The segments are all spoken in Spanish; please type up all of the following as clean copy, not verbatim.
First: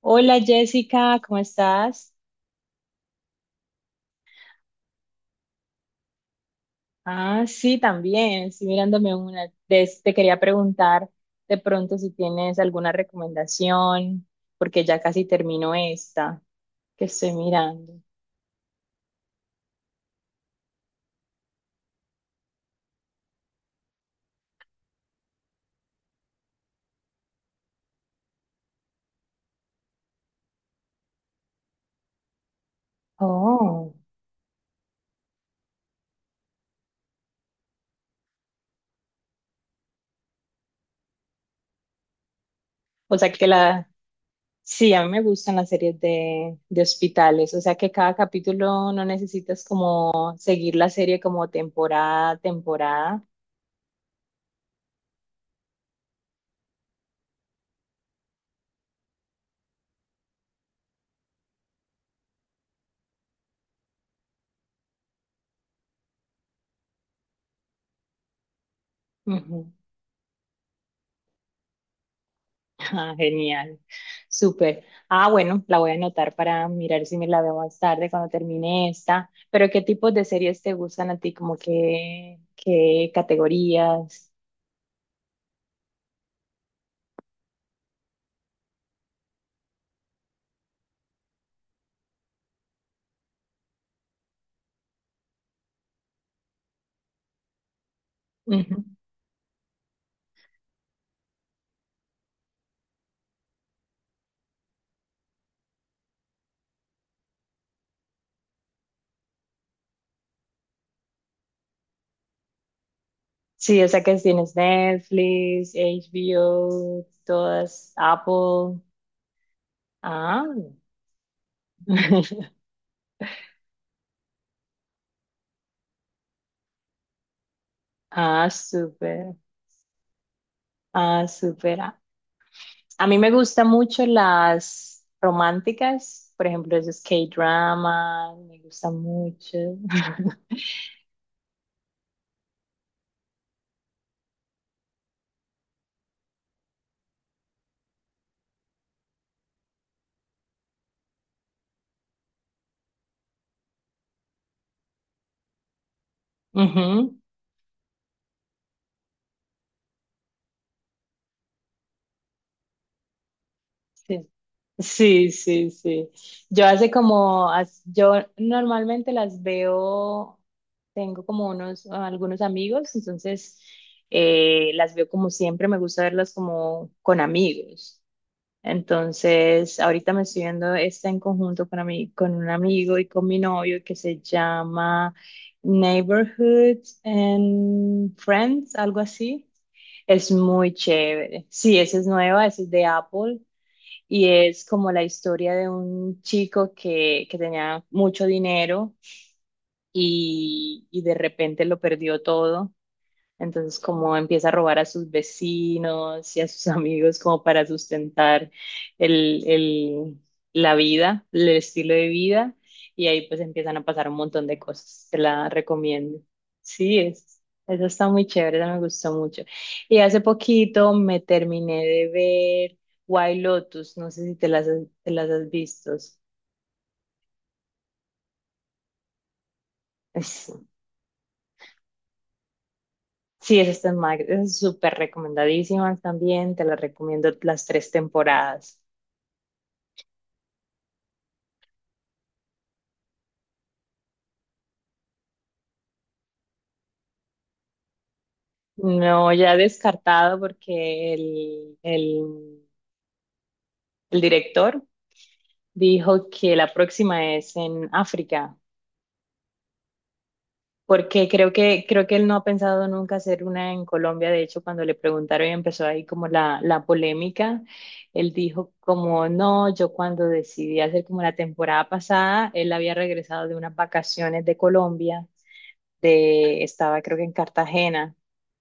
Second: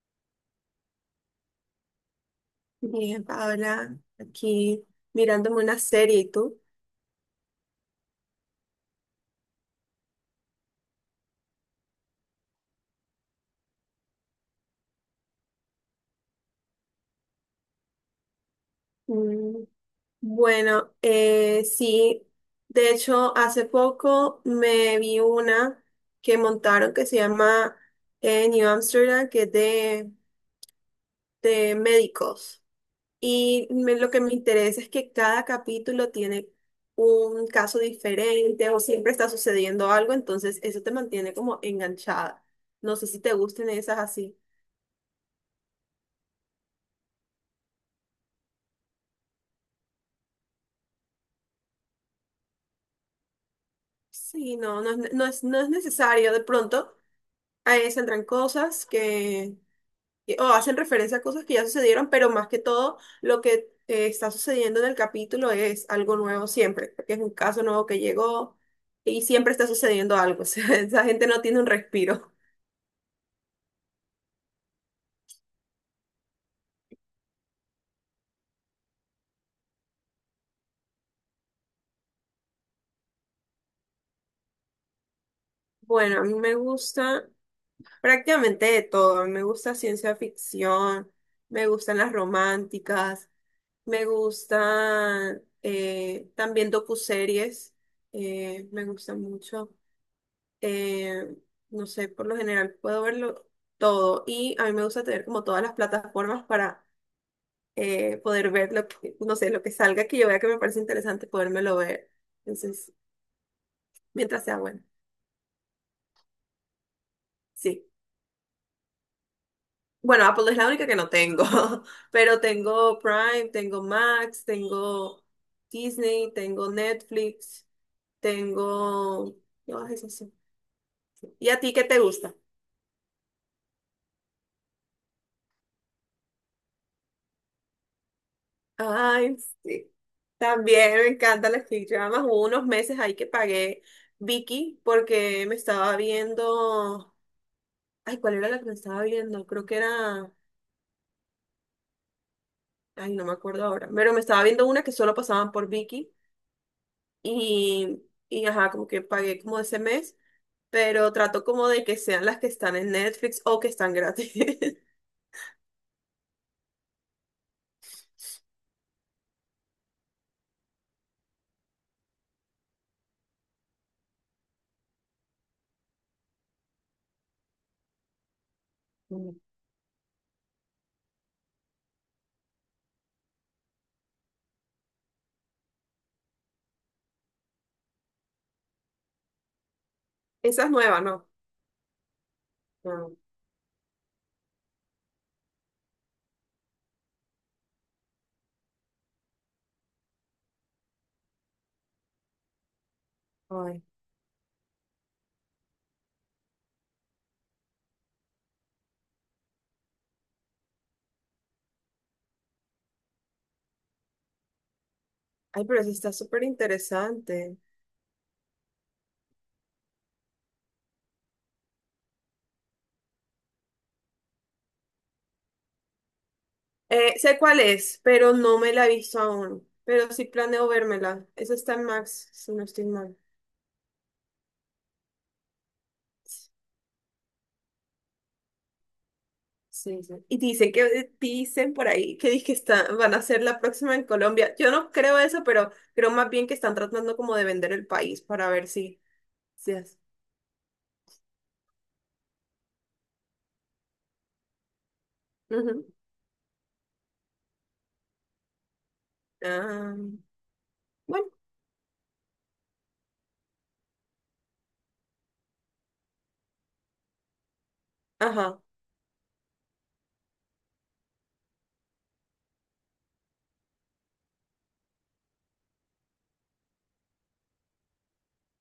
Hola Jessica, ¿cómo estás? Bien, Paola, aquí mirándome una serie, ¿y tú? Ah, sí, también, estoy mirándome una. Te quería preguntar de pronto si tienes alguna recomendación, porque ya casi termino esta que estoy mirando. Mm, bueno, sí, de hecho, hace poco me vi una que montaron que se llama New Amsterdam, que es de médicos. Oh, Lo que me interesa es que cada capítulo tiene un caso diferente o siempre está sucediendo algo, entonces eso te mantiene como enganchada. No sé o si sea te que gusten la... esas así. Sí, a mí me gustan las series de hospitales, o sea que cada capítulo no necesitas como seguir la serie como temporada, a temporada. Sí, no, no, no es, no es necesario. De pronto ahí saldrán cosas que, o hacen referencia a cosas que ya sucedieron, pero más que todo lo que está sucediendo en el capítulo es algo nuevo siempre, porque es un caso nuevo que llegó y siempre está Ujú. sucediendo algo. O sea, esa gente no tiene un respiro. Ah, genial, súper. Ah, bueno, la voy a anotar para mirar si me la veo más tarde cuando termine esta. Pero ¿qué tipos de series te gustan a ti? ¿Como qué categorías? Bueno, a mí me gusta prácticamente de todo. Me gusta ciencia ficción, me gustan las románticas. Me gustan, también docuseries, Ujú. me gustan mucho. Eh, no sé, por lo general puedo verlo todo y a mí me gusta tener como todas las plataformas para poder ver lo que, no sé, lo que salga que yo vea que me parece interesante, podérmelo ver. Entonces, Sí, o sea que si mientras tienes sea bueno, Netflix, HBO, sí. todas, Apple. Bueno, Ah, Apple es la única que no tengo, pero tengo Prime, tengo Max, tengo Disney, tengo Netflix, ah, súper, tengo... Todas esas. ah, ¿Y a ti súper. qué Ah, te gusta? a mí me gustan mucho las románticas, por ejemplo, esos K-drama, me gustan Ay, mucho. sí. También me encantan las K-dramas. Hubo unos meses ahí que pagué Vicky porque me estaba viendo. Ay, ¿cuál era la que me estaba viendo? Creo que era... Ay, no me acuerdo ahora. Pero me estaba viendo una que solo pasaban por Vicky. Ujú, Y, y ajá, como que pagué como ese mes. Pero trato como de que sean las que están en Netflix o que están sí, gratis. sí, sí, sí. Yo hace como, yo normalmente las veo, tengo como unos, algunos amigos, entonces las veo como siempre, me gusta verlas como con amigos. Mm, Entonces, ahorita me estoy viendo esta en conjunto con, con un amigo y con mi novio, que se llama Neighborhood and Friends, algo así. Es esa es muy nueva, ¿no? chévere. Sí, esa es nueva, esa es de No. Apple. Y es como la historia de un chico que tenía mucho dinero y de repente lo perdió todo, entonces Ay. como empieza a robar a sus vecinos y a sus amigos, como para sustentar el, el- la vida, el estilo de vida, y ahí pues empiezan a pasar un montón de cosas. Te la Ay, pero sí está recomiendo. súper Sí, es, interesante. eso está muy chévere, esa me gustó mucho. Y hace poquito me terminé de ver White Lotus, no sé si te las, te las has visto. Sé cuál es, pero no me la he visto aún. Pero sí Es- planeo vérmela. Esa está en Max, si no estoy mal. sí, esas están esas súper recomendadísimas también, te las recomiendo las tres temporadas. Sí, sí. Y dicen que dicen por ahí que dizque está, van a hacer la próxima en Colombia. Yo no creo eso, pero creo más bien que están tratando como de vender el país para ver si, No, ya si es. descartado porque el director Ujú. dijo que la próxima es en África, Ah, porque bueno, creo que él no ha pensado nunca hacer una en Colombia. De hecho, cuando le preguntaron y empezó ahí como la polémica, él ajá, dijo como, no, yo cuando decidí hacer como la temporada pasada, él había regresado de unas vacaciones de Colombia, de, estaba creo que en Cartagena.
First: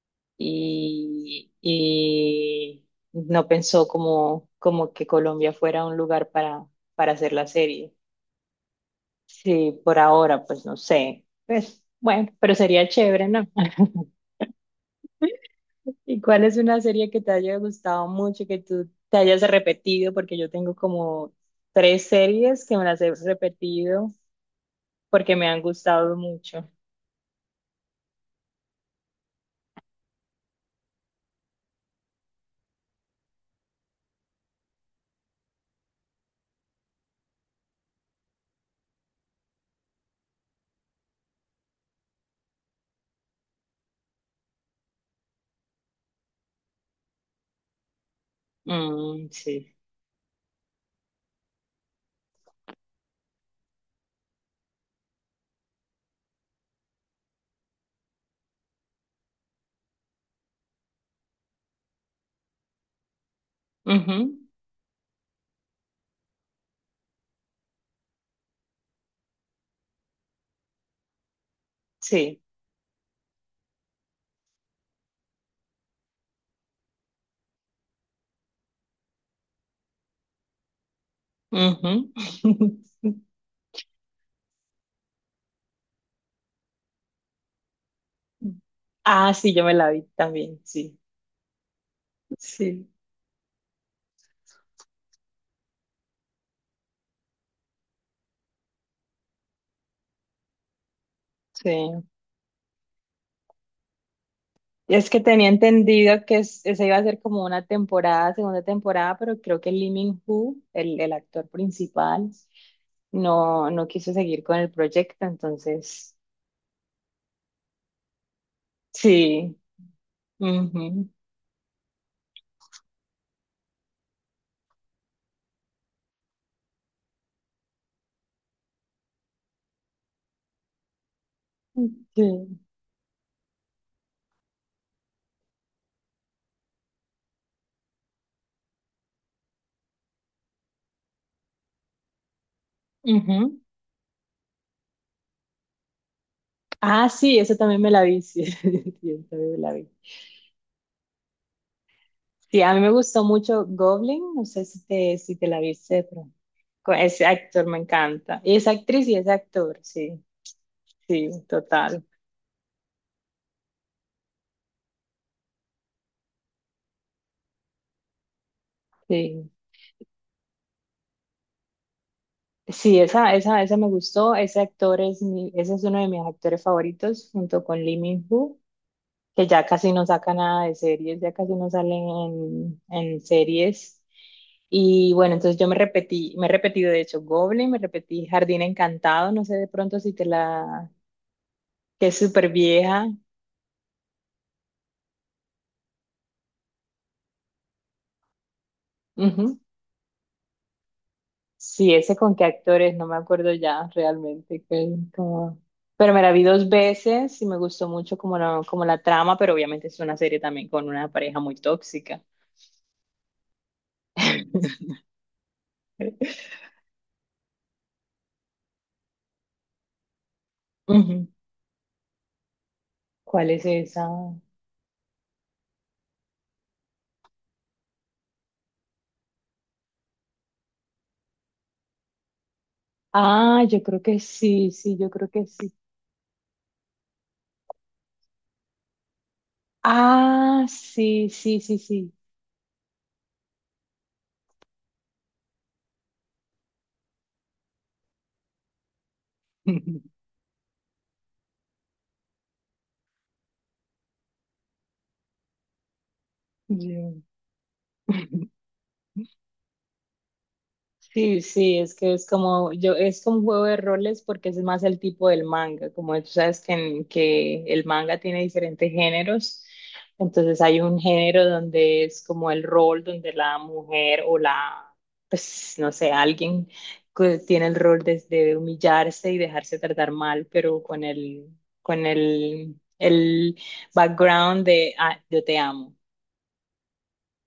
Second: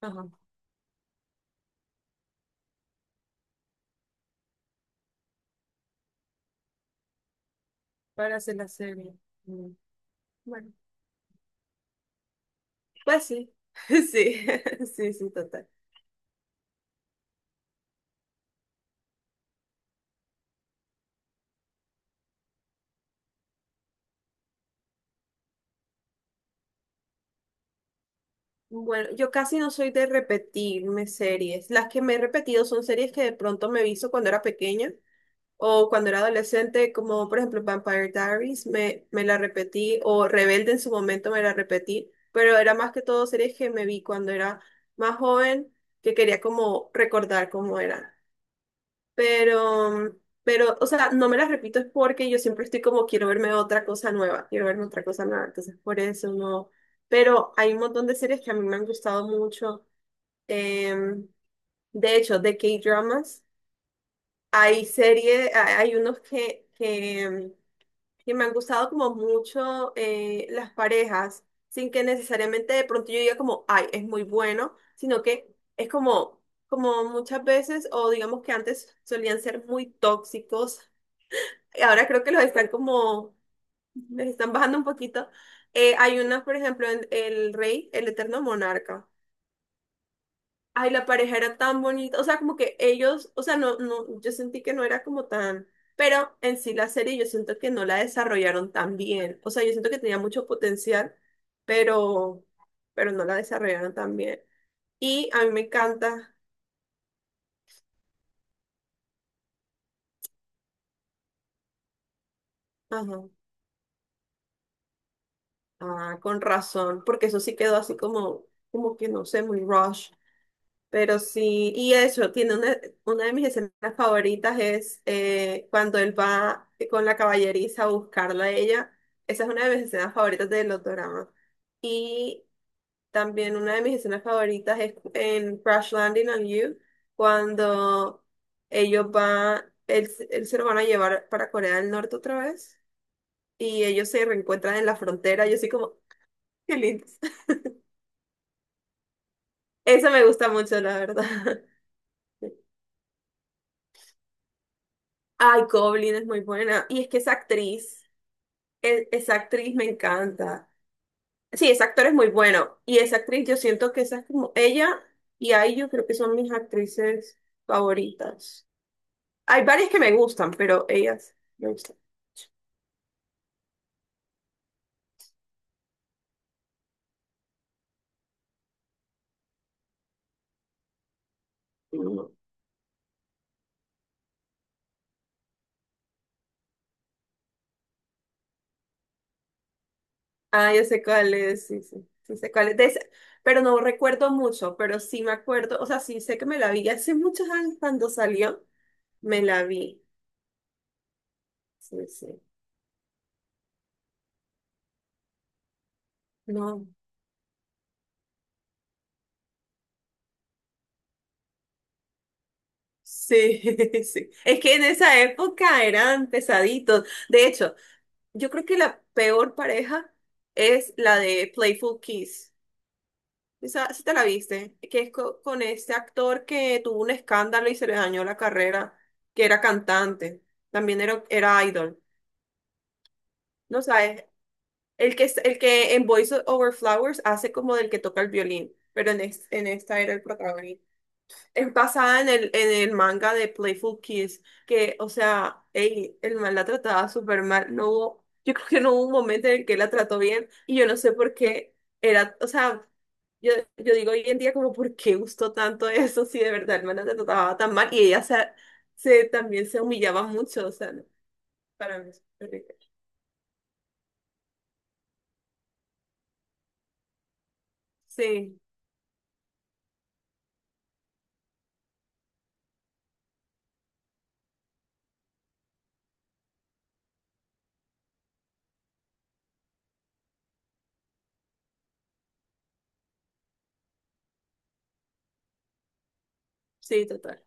ajá. Y no pensó como, como que Colombia fuera un lugar para hacer la serie. Para hacer la serie. Mm, Sí, por ahora, pues bueno, no sé. Pues bueno, pero sería pues chévere, ¿no? sí. Sí, sí, sí, total. ¿Y cuál es una serie que te haya gustado mucho, que tú te hayas repetido? Porque yo tengo como tres series que me las he repetido porque me han gustado mucho. Bueno, yo casi no soy de repetirme series. Las que me he repetido son series que de pronto me visto cuando era pequeña o cuando era adolescente, como por ejemplo Vampire Diaries, me la repetí, o Rebelde en su momento me la repetí, pero era más que todo series que me vi cuando era más joven, que quería como recordar cómo era, Mm, sí. pero, pero, o sea, no me las repito es porque yo siempre estoy como, quiero verme otra cosa nueva, quiero verme otra cosa nueva, entonces por eso no. Pero hay un montón de series que a mí me han gustado mucho. em, de hecho, de K-dramas, Ujú, hay series, hay unos que, que me han gustado como mucho, las parejas, sin que sí. necesariamente de pronto yo diga como, ay, es muy bueno, sino que es como, como muchas veces, o digamos que antes solían ser muy tóxicos, ahora Ujú. creo que los están como, les están bajando un poquito. Hay unas, por ejemplo, en El Rey, el Eterno Monarca. Ah, sí, yo me la vi también, Ay, sí, la pareja era tan bonita, o sea, como que sí, ellos, o sea, no, no, yo sentí que no era como tan, pero en sí la serie yo siento que no la desarrollaron tan bien, o sea, yo siento que tenía mucho potencial, sí. pero, pero no la desarrollaron tan bien. Y es que Y a tenía mí me entendido encanta, que esa iba a ser como una temporada, segunda temporada, pero creo que Lee Min-ho, el actor principal, ajá, no, no quiso seguir con el proyecto, entonces, ah, con razón, porque eso sí quedó así como, como que no sé, sí. muy rush. Ujú, Pero sí, y eso, tiene una de mis escenas favoritas es, cuando él va con la caballeriza a buscarla a ella. Esa es una de mis escenas favoritas de los dramas. sí, Y también una de mis escenas favoritas es en Crash Landing on You, cuando ellos van, él se lo van a llevar para Corea del Norte otra vez ujú. y ellos se reencuentran en la frontera. Yo soy como, qué lindo. Ah, sí, eso también me la vi, sí, sí, esa también me la vi. Eso me gusta mucho, la verdad. Sí, a mí me gustó mucho Goblin, no sé si te, si te la Ay, viste, Goblin es pero muy buena. con Y es que ese esa actor me actriz, encanta. Y esa actriz y ese esa actriz actor, me sí, encanta. sí, Sí, ese total. actor es muy bueno. Y esa actriz, yo siento que esa es como ella y ahí yo creo que son mis actrices favoritas. Sí, Hay varias que me gustan, pero ellas me gustan. sí, esa me gustó. Ese actor es mi, ese es uno de mis actores favoritos, junto con Lee Min-ho, que ya casi no saca nada de series, ya casi no salen en series. Y bueno, entonces yo me repetí, me he repetido de hecho Goblin, me repetí Jardín Encantado, no sé de pronto si te Ah, yo la, sé cuál es, sí, sí, que es sí súper sé cuál es. De vieja. ese, pero no recuerdo mucho, pero sí me acuerdo, o sea, sí sé que me la vi hace muchos años cuando salió, me la vi. Sí, Sí, ese sí. con qué actores, no me acuerdo ya realmente. Como- Pero me la vi dos No. veces y me gustó mucho como la trama, pero obviamente es una serie también con una pareja muy tóxica. Sí, sí. Es que en esa época eran pesaditos. De hecho, yo creo que la peor pareja es la Ujú. de Playful Kiss. ¿Cuál es Esa, si esa? te la viste, que es con este actor que tuvo un escándalo y se le dañó la carrera, que era cantante, también era, era idol. Ah, yo No creo que sabes, sí, sí, yo el que, creo que el sí. que en Voice Over Flowers hace como del que toca el violín, pero en, en esta era el Ah, protagonista. sí, sí, Es sí, sí. basada en el manga de Playful Kiss, que, o sea, ey, el man la trataba súper mal. No hubo, yo creo que no hubo un momento en el que la trató bien, y yo no sé por qué era, o sea, yo digo hoy en día como, ¿por qué gustó tanto eso si de verdad el man la Yo- trataba tan mal? Y ella se, se, también se humillaba mucho, o sea, no, Sí, sí, es para mí que es es como, horrible. yo, es como un juego de roles porque es más el tipo del manga, como tú sabes que, que el manga tiene Sí, diferentes géneros, entonces hay un género donde es como el rol, donde la mujer pues no sé, alguien que tiene el rol de humillarse y dejarse tratar mal, pero con el background de, ah, yo te amo, sí, total.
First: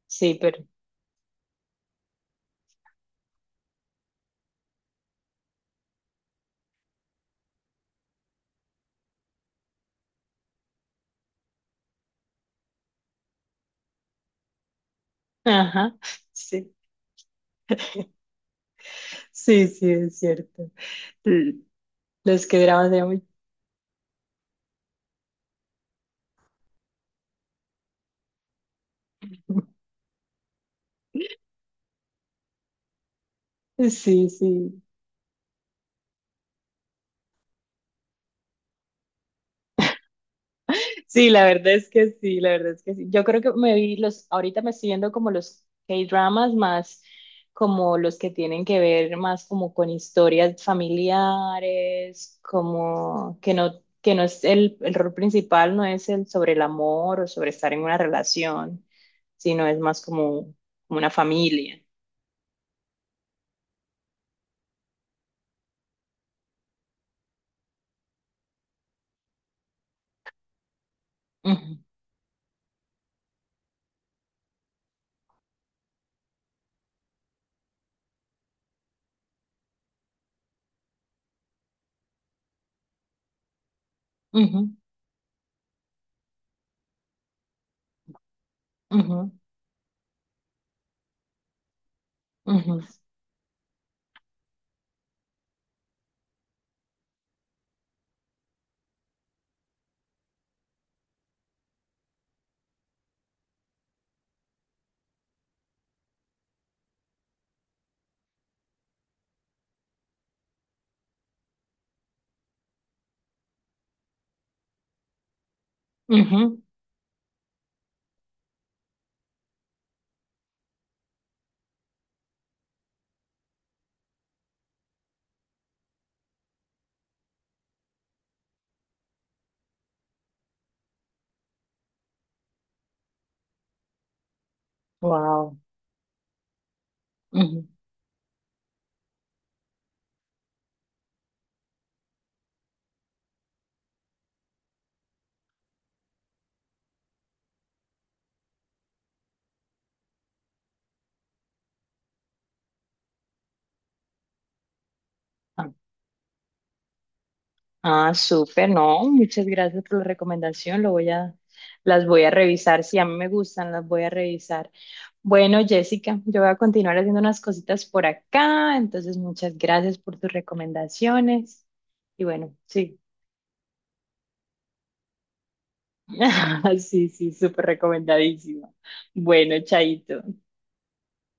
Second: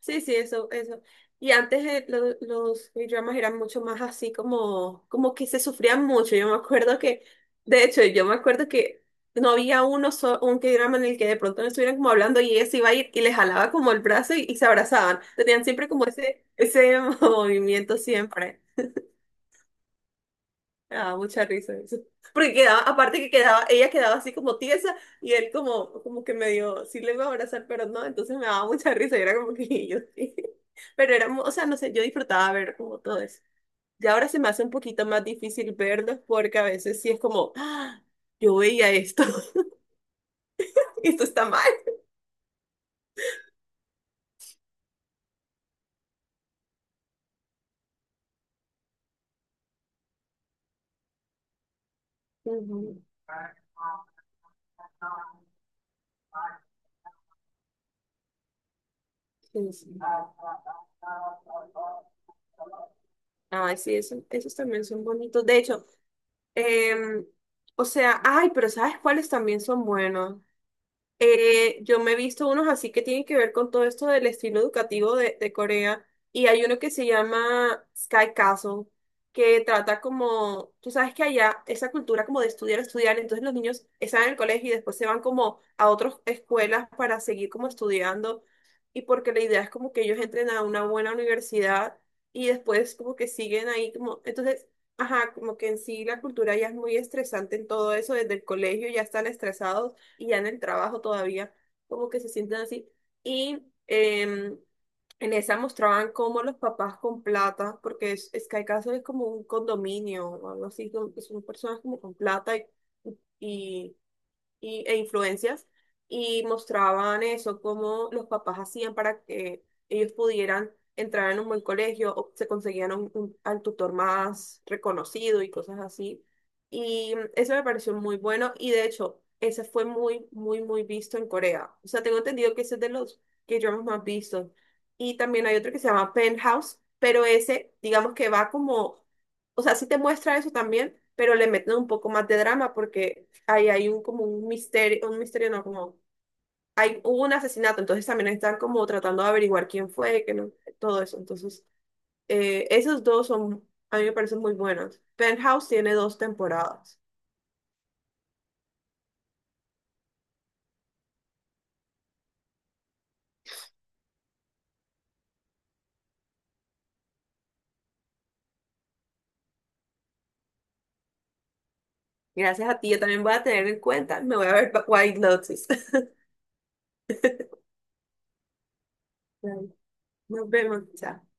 Sí, sí, sí, pero, eso, eso. Y antes, los dramas eran mucho más así como, como que se sufrían mucho. Yo me acuerdo que, de hecho, yo me acuerdo que no había uno un K-drama en el que de pronto no estuvieran como hablando y ella se iba a ir y les jalaba como el brazo y se abrazaban. Tenían siempre ajá, como ese, sí. ese movimiento siempre. Sí, sí, es cierto. Ah, mucha L- risa eso. Los Porque que quedaba, dramas eran aparte muy... que quedaba, ella quedaba así como tiesa y él como, como que medio, sí le iba a abrazar, pero no, entonces me daba mucha risa y era como que yo sí. Pero era, o sea, no sé, yo disfrutaba ver como todo eso. Y ahora Sí, se me hace un sí. poquito más difícil verlos porque a veces sí es como, "Ah, yo veía esto, esto Sí, la está mal". verdad es que sí, la verdad es que sí. Yo creo que me vi los, ahorita me estoy viendo como los K-dramas más como los que tienen que ver más como con historias familiares, Ujú, como que no es el rol principal, no es el sobre el amor o sobre estar en una relación, sino sí, es sí. más como, como una familia. Ay, sí, esos también son bonitos. De hecho, em, o sea, ay, pero ¿sabes cuáles también son buenos? Ujú, Yo me he visto unos así que tienen que ver con todo esto del estilo educativo de Corea. Y hay uno que se llama Sky Castle, que trata como, tú sabes que allá esa cultura como de estudiar, estudiar, entonces los niños están en el ujú, colegio y después se van como a otras escuelas para seguir como estudiando. Y ujú, porque la idea es como que ellos entren a una buena universidad y ujú, después como que siguen ahí como, entonces, ajá, como que en sí la cultura ya es muy estresante en todo eso, desde el colegio ya están estresados y ya en el trabajo todavía como que se sienten así. Y en esa mostraban cómo los papás con plata, porque es que hay casos es como un condominio o algo así, que son personas como con plata y, y e influencias y ujú. mostraban eso, cómo los papás hacían para que ellos pudieran entrar en un buen colegio o se conseguían un, al tutor más reconocido y cosas así. Y mm, eso me pareció muy bueno y de hecho, ese fue muy, muy, muy visto en Corea. O sea, tengo entendido que ese es de los que yo más visto. Y también hay Wow. otro que se llama Penthouse, pero Ujú. ese, digamos que va como... O sea, sí te muestra eso también, pero le meten un poco más de drama porque ahí hay un como un misterio no, como hay, hubo un asesinato, entonces también están como tratando de averiguar quién fue, que no, todo eso. Entonces, esos dos son, a mí me parecen muy buenos. Ah, Penthouse tiene dos temporadas. ah, súper, no, muchas gracias por la recomendación. Lo voy a, las voy a revisar. Si a mí me gustan, las voy a revisar. Bueno, Jessica, yo voy a continuar haciendo unas cositas por acá. Entonces, muchas gracias por tus recomendaciones. Y bueno, Gracias a ti, sí. yo también voy a tener en cuenta, me voy a ver White Lotus. Sí, sí, súper recomendadísimo. Bueno, chaito. Nos vemos, chao.